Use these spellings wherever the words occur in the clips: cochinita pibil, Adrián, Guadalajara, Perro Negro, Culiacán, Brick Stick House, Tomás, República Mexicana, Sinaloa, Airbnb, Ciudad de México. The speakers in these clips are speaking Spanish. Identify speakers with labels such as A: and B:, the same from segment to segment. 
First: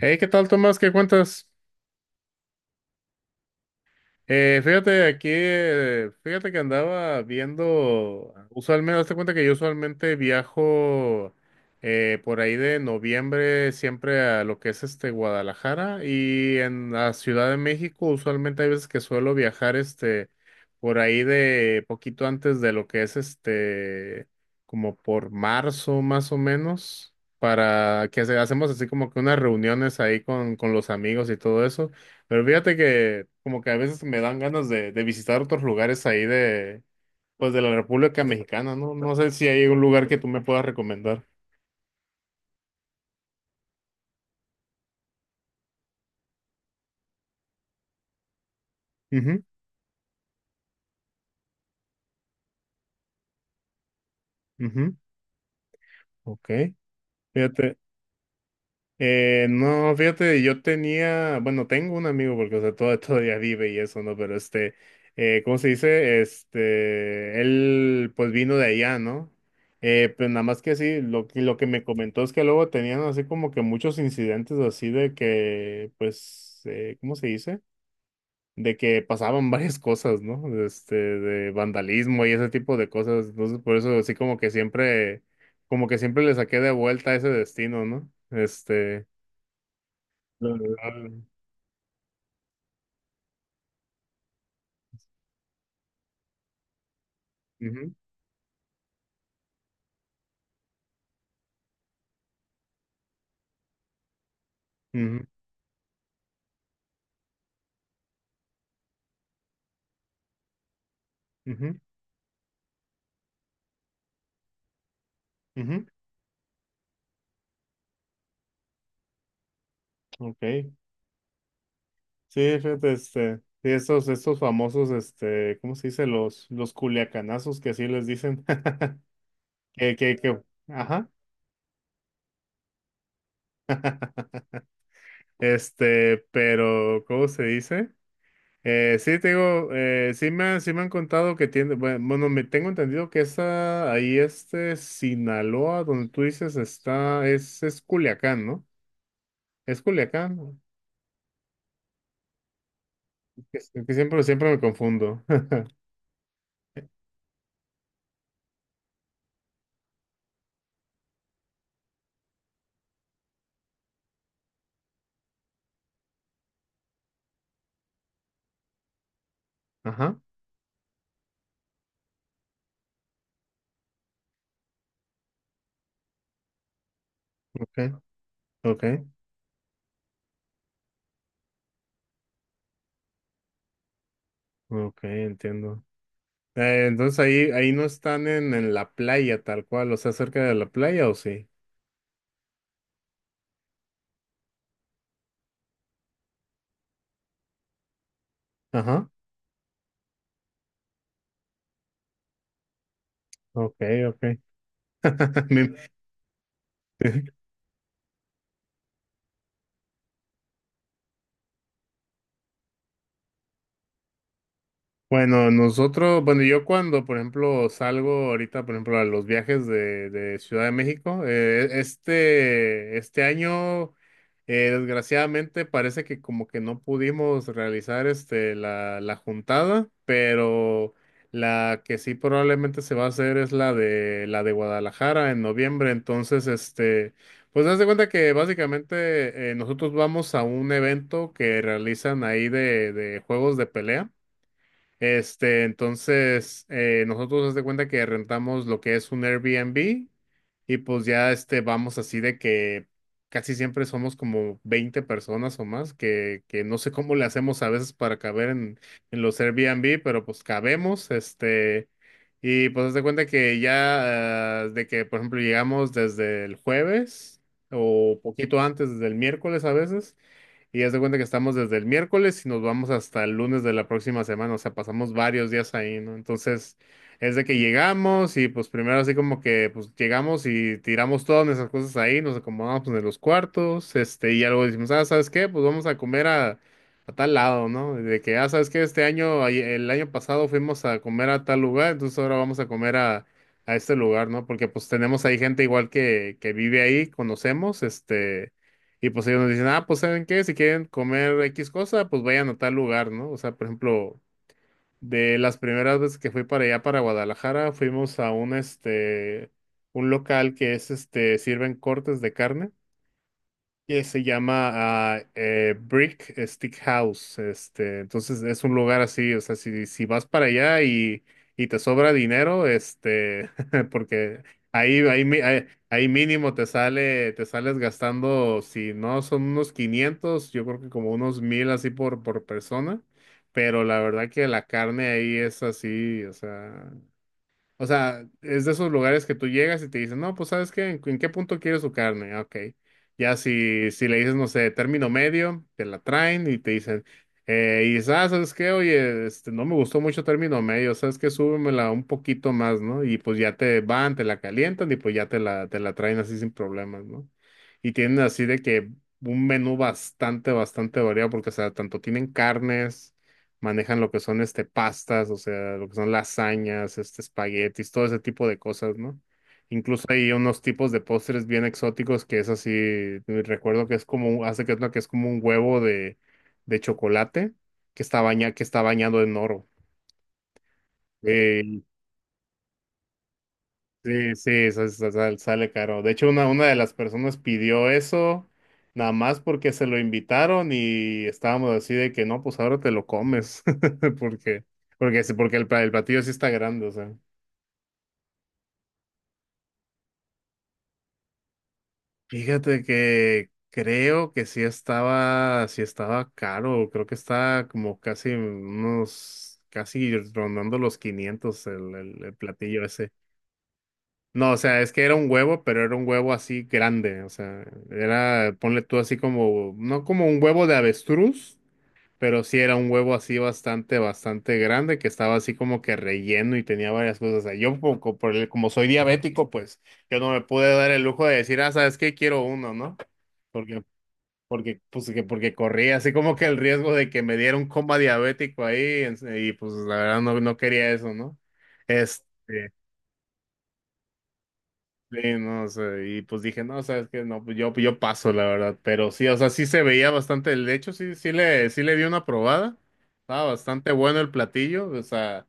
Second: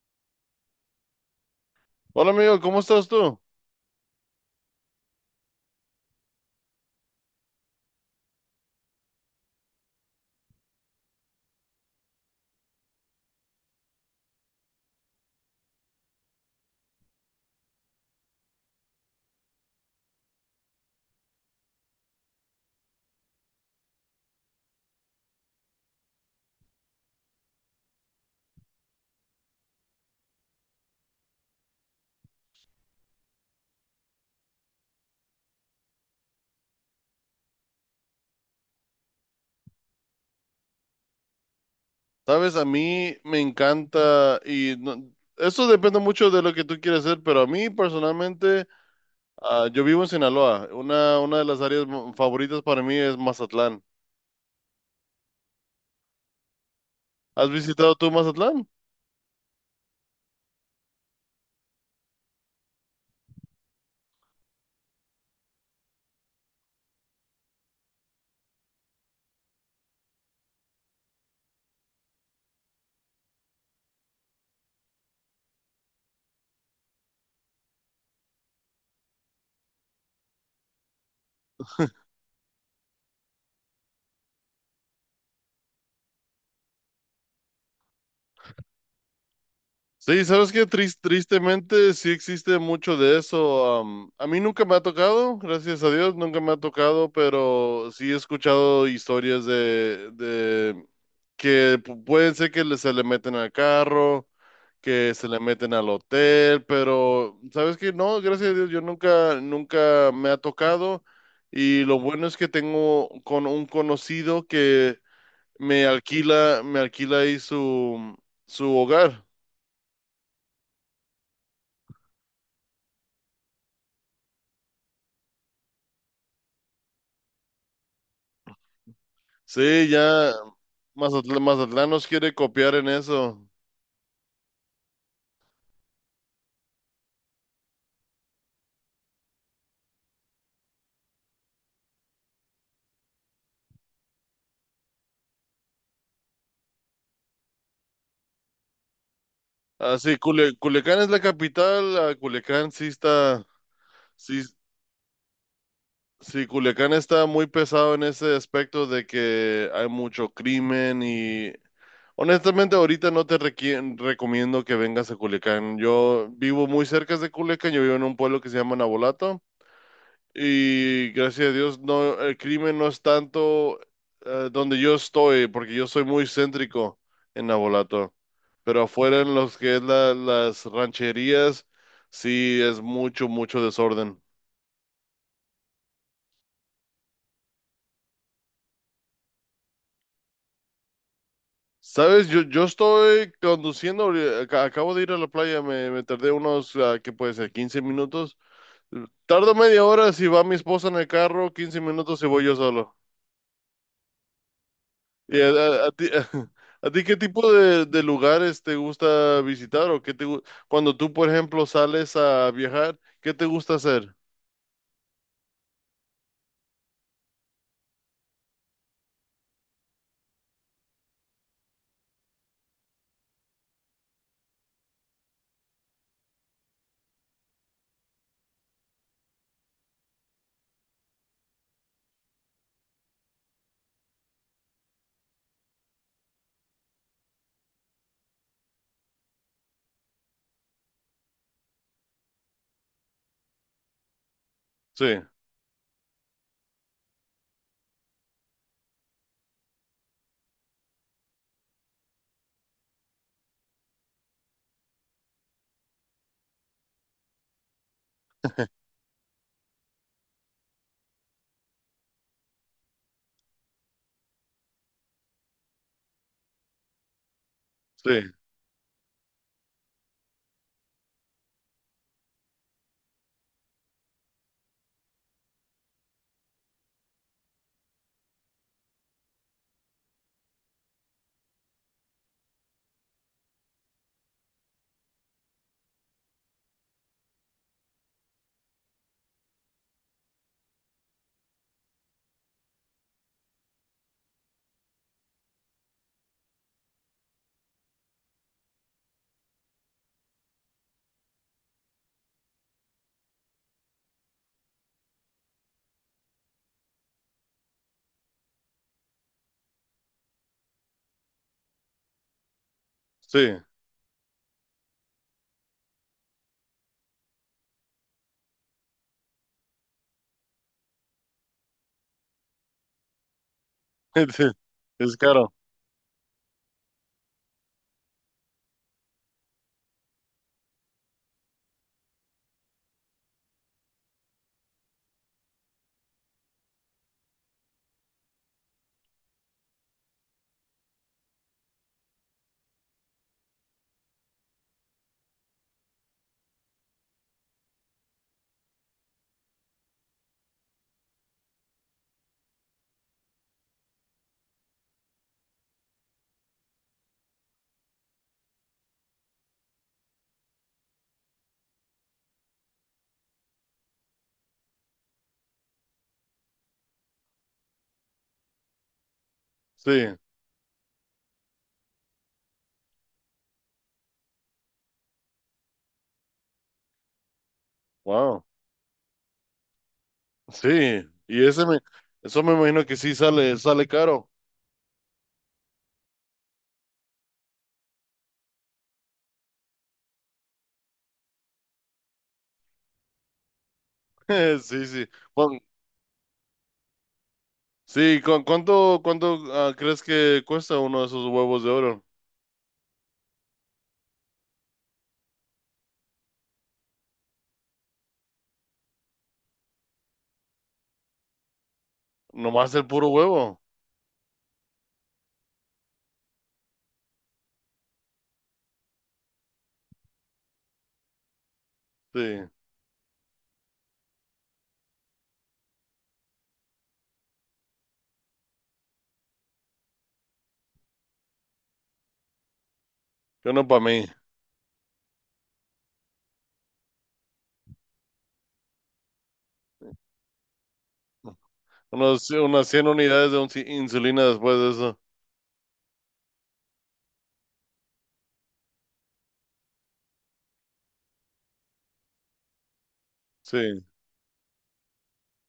A: Hey, ¿qué tal, Tomás? ¿Qué cuentas?
B: Hola amigo, ¿cómo estás tú?
A: Fíjate aquí, fíjate que andaba viendo, usualmente, hazte cuenta que yo usualmente viajo por ahí de noviembre siempre a lo que es Guadalajara y en la Ciudad de México usualmente hay veces que suelo viajar por ahí de poquito antes de lo que es como por marzo más o menos para que hacemos así como que unas reuniones ahí con los amigos y todo eso. Pero fíjate que como que a veces me dan ganas de visitar otros lugares ahí pues de la República Mexicana, ¿no? No sé si hay un lugar que tú me puedas recomendar.
B: Sabes, a mí me encanta y eso depende mucho de lo que tú quieras hacer, pero a mí personalmente,
A: Ujú,
B: yo vivo en Sinaloa. Una de las áreas favoritas para mí es Mazatlán.
A: ujú. Ok.
B: ¿Has
A: Fíjate.
B: visitado tú Mazatlán?
A: No, fíjate, yo tenía, bueno, tengo un amigo porque, o sea, todo, todavía vive y eso, ¿no? Pero ¿cómo se dice? Él pues vino de allá, ¿no? Pero nada más que sí, lo que me comentó es que luego tenían así como que muchos incidentes así de que, pues, ¿cómo se dice? De que pasaban varias cosas, ¿no? De vandalismo y ese tipo de cosas. Entonces, por eso así como que siempre le saqué de vuelta ese destino, ¿no?
B: Sí,
A: La-
B: sabes que
A: la-
B: tristemente sí existe mucho de eso. A mí nunca me ha tocado, gracias a Dios, nunca me ha tocado, pero
A: Ujú,
B: sí he escuchado historias de que pueden ser que se le meten al carro, que
A: ujú,
B: se le meten al hotel, pero sabes que no, gracias a Dios, yo nunca, nunca me ha tocado.
A: ujú,
B: Y lo bueno es que tengo con un conocido que
A: ujú.
B: me alquila ahí su, su hogar.
A: Ok. Sí, fíjate, sí, estos famosos, ¿cómo se dice? Los culiacanazos que así les dicen.
B: Sí,
A: Que, que,
B: ya
A: que, ajá.
B: Mazatlán nos quiere copiar en eso.
A: Pero, ¿cómo se dice? Sí, te digo, sí sí me han contado que tiene, bueno, me tengo entendido que esa, ahí Sinaloa, donde tú dices, es Culiacán, ¿no? Es
B: Así,
A: Culiacán, ¿no?
B: Culiacán es la capital, Culiacán sí está,
A: que, que siempre,
B: sí.
A: siempre me confundo.
B: Sí, Culiacán está muy pesado en ese aspecto de que hay mucho crimen y honestamente ahorita no te recomiendo que vengas a Culiacán. Yo vivo muy cerca de Culiacán, yo vivo en un pueblo que se llama Navolato
A: Ajá.
B: y gracias a Dios no, el crimen no es tanto donde yo estoy porque yo soy muy céntrico en
A: Okay,
B: Navolato, pero
A: okay,
B: afuera en los que es las rancherías sí es mucho, mucho desorden.
A: okay, entiendo. Entonces ahí no están en la playa tal cual, o sea, cerca de la playa o sí.
B: Sabes, yo estoy conduciendo, acabo de ir a la playa, me tardé unos, ¿qué puede ser?, 15 minutos.
A: Ajá,
B: Tardo media hora si va mi esposa en el carro, 15 minutos si voy yo solo.
A: okay, okay.
B: ¿Y a,
A: Me-
B: a ti, a ti qué tipo de lugares te gusta visitar o qué cuando tú, por ejemplo, sales a viajar, ¿qué te gusta hacer?
A: Bueno, yo cuando, por ejemplo, salgo ahorita, por ejemplo, a los viajes de Ciudad de México, este año, desgraciadamente, parece que como que no pudimos realizar la juntada, pero la que sí probablemente se va a hacer es la de Guadalajara en noviembre, entonces, pues haz de cuenta que básicamente nosotros vamos a un evento que realizan ahí de juegos de pelea.
B: Sí,
A: Entonces, nosotros haz de cuenta que rentamos lo que es un Airbnb y pues ya vamos así de que casi siempre somos como 20 personas o más, que no sé cómo le hacemos a veces para caber en los Airbnb, pero pues cabemos, y pues haz de cuenta que ya, de que, por ejemplo, llegamos desde el jueves
B: sí,
A: o poquito antes, desde el miércoles a veces. Y haz de cuenta que estamos desde el miércoles y nos vamos hasta el lunes de la próxima semana, o sea, pasamos varios días ahí, ¿no? Entonces, es de que llegamos y pues primero así como que pues llegamos y tiramos todas nuestras cosas ahí, nos acomodamos pues, en los cuartos, y algo decimos, ah, ¿sabes qué? Pues vamos a comer a tal lado, ¿no? De que, ah, ¿sabes qué? El año pasado fuimos a comer a tal lugar, entonces ahora vamos a comer a este lugar, ¿no? Porque pues tenemos ahí gente igual que vive ahí, conocemos. Y pues ellos nos dicen, ah, pues ¿saben qué? Si quieren comer X cosa, pues vayan a tal lugar, ¿no? O sea, por ejemplo, de las primeras veces que fui para allá, para Guadalajara, fuimos a un local que es, sirven cortes de carne
B: sí,
A: que se llama Brick Stick House. Entonces es un lugar así, o sea, si vas para allá y te sobra dinero, porque
B: sí,
A: ahí,
B: es
A: ahí, mi-
B: caro,
A: ahí, ahí mínimo te sales gastando, si no son unos 500, yo creo que como unos 1,000 así por persona. Pero la verdad que la carne ahí es así, o sea. O sea, es de esos lugares que tú llegas y te dicen, no, pues ¿sabes qué? ¿En qué punto quieres su carne? Ah, Ok. Ya si le dices, no sé, término medio, te la traen y te dicen, y ¿sabes qué? Oye, no me gustó mucho término medio, ¿sabes qué? Súbemela un poquito más, ¿no? Y pues ya te la calientan y pues ya te la traen así sin problemas, ¿no? Y tienen así de que un menú bastante, bastante variado porque, o sea, tanto tienen carnes manejan lo que son pastas, o sea, lo que son lasañas, espaguetis, todo ese tipo de cosas, ¿no? Incluso
B: sí,
A: hay unos tipos de postres bien exóticos que es así, recuerdo que es como, hace que es una que es como un huevo de chocolate que está
B: wow,
A: baña, que está bañado en oro.
B: sí, y ese
A: Eh,
B: eso me imagino que sí sale, sale caro.
A: Sí, sí, sale caro. De hecho, una de las personas pidió eso nada más porque se lo invitaron y estábamos así de que no, pues ahora te lo comes. Porque,
B: Sí, sí.
A: porque, sí- porque
B: Bueno,
A: el, pla- el platillo sí está grande, o sea.
B: sí, ¿cuánto, cuánto crees que cuesta uno de esos huevos de oro?
A: Fíjate que creo que sí estaba caro. Creo que está como casi rondando los 500 el
B: Nomás
A: platillo.
B: el puro huevo.
A: No, o sea, es que era un huevo, pero era un huevo así grande, o sea, era, ponle tú así como, no como un huevo de avestruz,
B: Sí,
A: pero sí era un huevo así bastante, bastante grande, que estaba así como que relleno y tenía varias cosas. O sea, yo como, como por el- como soy diabético, pues yo no me pude dar el lujo de decir, ah, ¿sabes qué? Quiero uno, ¿no?
B: que uno para
A: Porque,
B: mí.
A: porque corría así como que el riesgo de que me diera un coma diabético ahí, y pues la verdad no, no quería eso, ¿no?
B: Unos, unas
A: Este,
B: 100 unidades de insulina después de eso.
A: Sí, no, sé, y pues dije, no, sabes que no, pues yo paso, la verdad, pero sí, o sea, sí se veía bastante, de hecho, sí le di una probada, estaba
B: Sí.
A: bastante bueno el platillo, o sea,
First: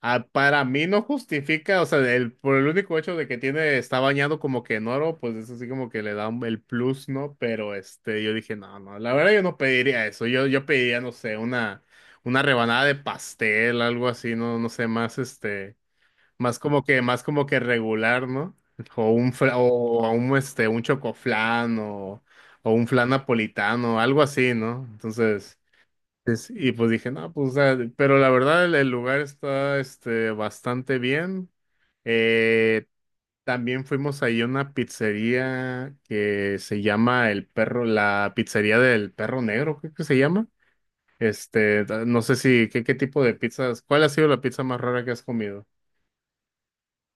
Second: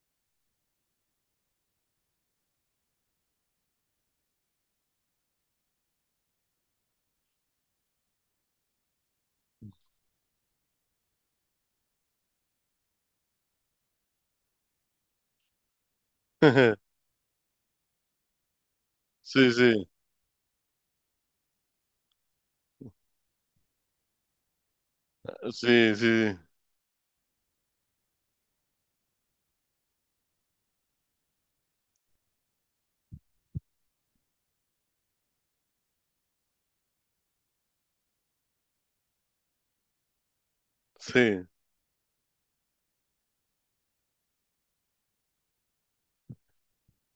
A: para mí no justifica, o sea, el, por el único hecho de que tiene, está bañado como que en oro, pues eso sí como que le da el plus, ¿no? Pero yo dije, no, no, la verdad yo no pediría eso, yo pediría, no sé, una rebanada de pastel, algo así, no, no sé, más. Más como que regular, ¿no? O un
B: Sí,
A: fra-
B: sí,
A: o un este, un chocoflán o un flan napolitano, algo así, ¿no? Entonces,
B: sí, sí,
A: y pues dije, no, pues, o sea, pero la verdad el lugar está bastante bien. Eh, También fuimos ahí a una pizzería que se llama El Perro, la pizzería del Perro Negro, creo que se llama.
B: sí.
A: No sé si, ¿qué tipo de pizzas? ¿Cuál ha sido la pizza más rara que has comido?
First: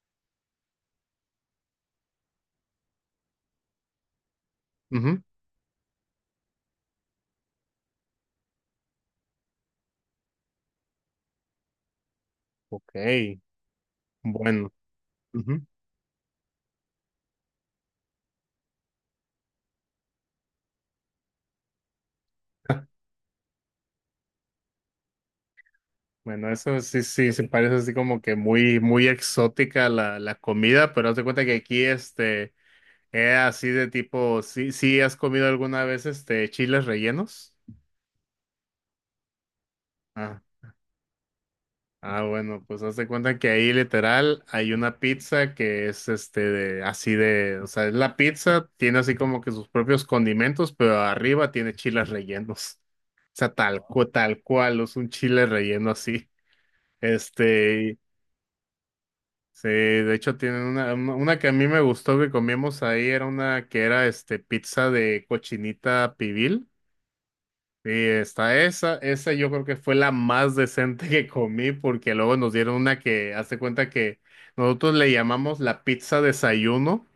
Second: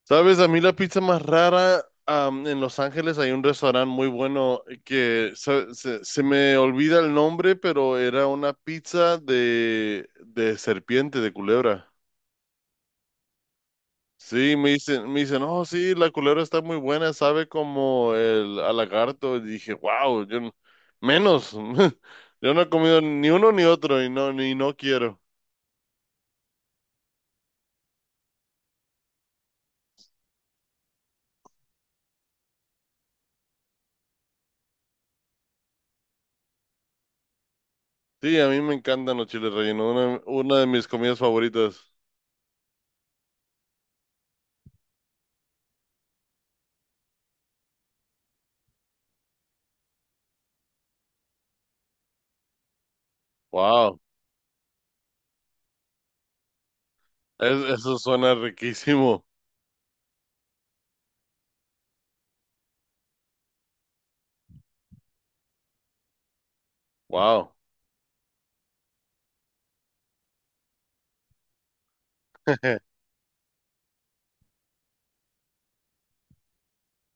B: ¿Sabes? A mí la pizza más rara, am, en Los Ángeles hay un restaurante muy bueno
A: Ujú.
B: que se, se me olvida el nombre, pero era una pizza de serpiente, de culebra.
A: Ok.
B: Sí,
A: Bueno,
B: me dicen, oh,
A: ujú.
B: sí, la culebra está muy buena, sabe como el al lagarto. Y dije, wow, yo menos. Yo no he comido ni uno ni otro y no, ni no quiero.
A: Bueno, eso sí, sí, se parece así como que muy, muy exótica la comida, pero haz de cuenta que aquí, es así de tipo, sí has comido alguna vez, chiles rellenos.
B: Sí, a mí me encantan los chiles rellenos, una,
A: Ah,
B: una de mis comidas favoritas.
A: ah, bueno, pues haz de cuenta que ahí literal hay una pizza que es, o sea, es la pizza, tiene así como que sus propios condimentos, pero arriba tiene chiles rellenos. O sea, tal,
B: Wow,
A: cu- tal cual, es un chile relleno así. Este,
B: eso suena riquísimo.
A: Sí, de hecho tienen una que a mí me gustó que comimos ahí, era una que era pizza de cochinita pibil.
B: Wow,
A: Sí, está esa yo creo que fue la más decente que comí porque luego nos dieron una que, hazte cuenta que nosotros le llamamos la pizza desayuno,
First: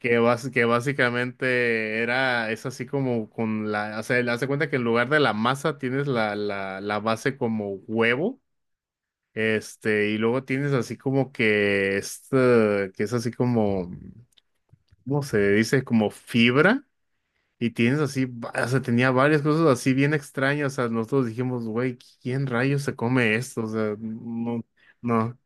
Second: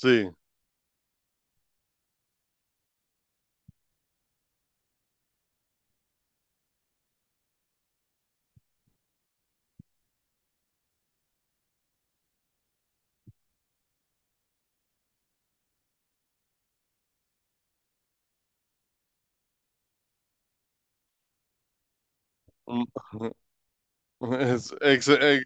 A: que, bas- que básicamente es así como o sea, hazte cuenta que en lugar de la masa tienes la base como huevo. Y luego tienes así como que esta, que es así como, ¿cómo se dice? Como fibra, y tienes así, o sea, tenía varias cosas así bien extrañas, o sea, nosotros dijimos, güey, ¿quién rayos
B: Mm,
A: se come esto? O sea, no,
B: Es ex-
A: no,
B: ex-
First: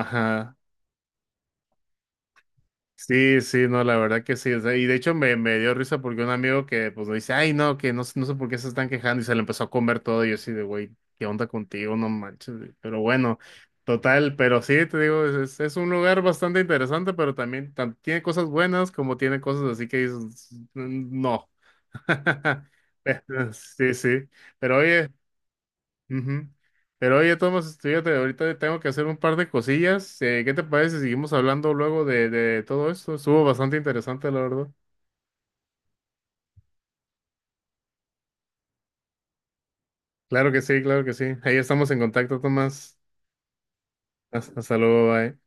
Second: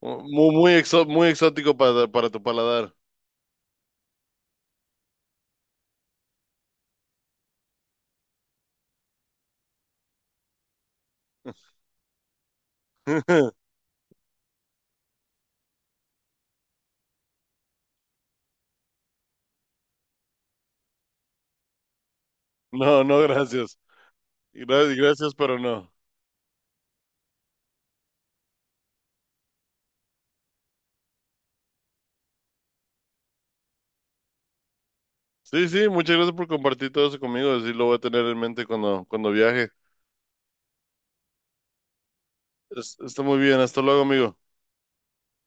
B: muy, muy, muy exótico para tu paladar.
A: Sí, sí, no, la verdad que sí. O sea, y de hecho me dio risa porque un amigo que pues me dice, ay, no, que no, no sé por qué se están quejando y se le empezó a comer todo y yo así de, güey, ¿qué onda contigo? No manches. Güey". Pero bueno, total, pero sí, te digo, es un lugar bastante interesante, pero también tiene cosas buenas como tiene cosas así que dices, "Mm, no.
B: No, no, gracias.
A: Sí, sí. Pero oye.
B: Gracias, pero no.
A: Ujú. Pero oye, Tomás, fíjate, ahorita tengo que hacer un par de cosillas. ¿Qué te parece si seguimos hablando luego de todo esto? Estuvo bastante interesante, la verdad.
B: Sí, sí, muchas gracias por compartir todo eso conmigo. Así lo voy a tener en mente cuando, cuando viaje.
A: Claro que sí, claro que sí. Ahí estamos en contacto, Tomás.
B: Está muy bien. Hasta luego, amigo.
A: Hasta luego, bye.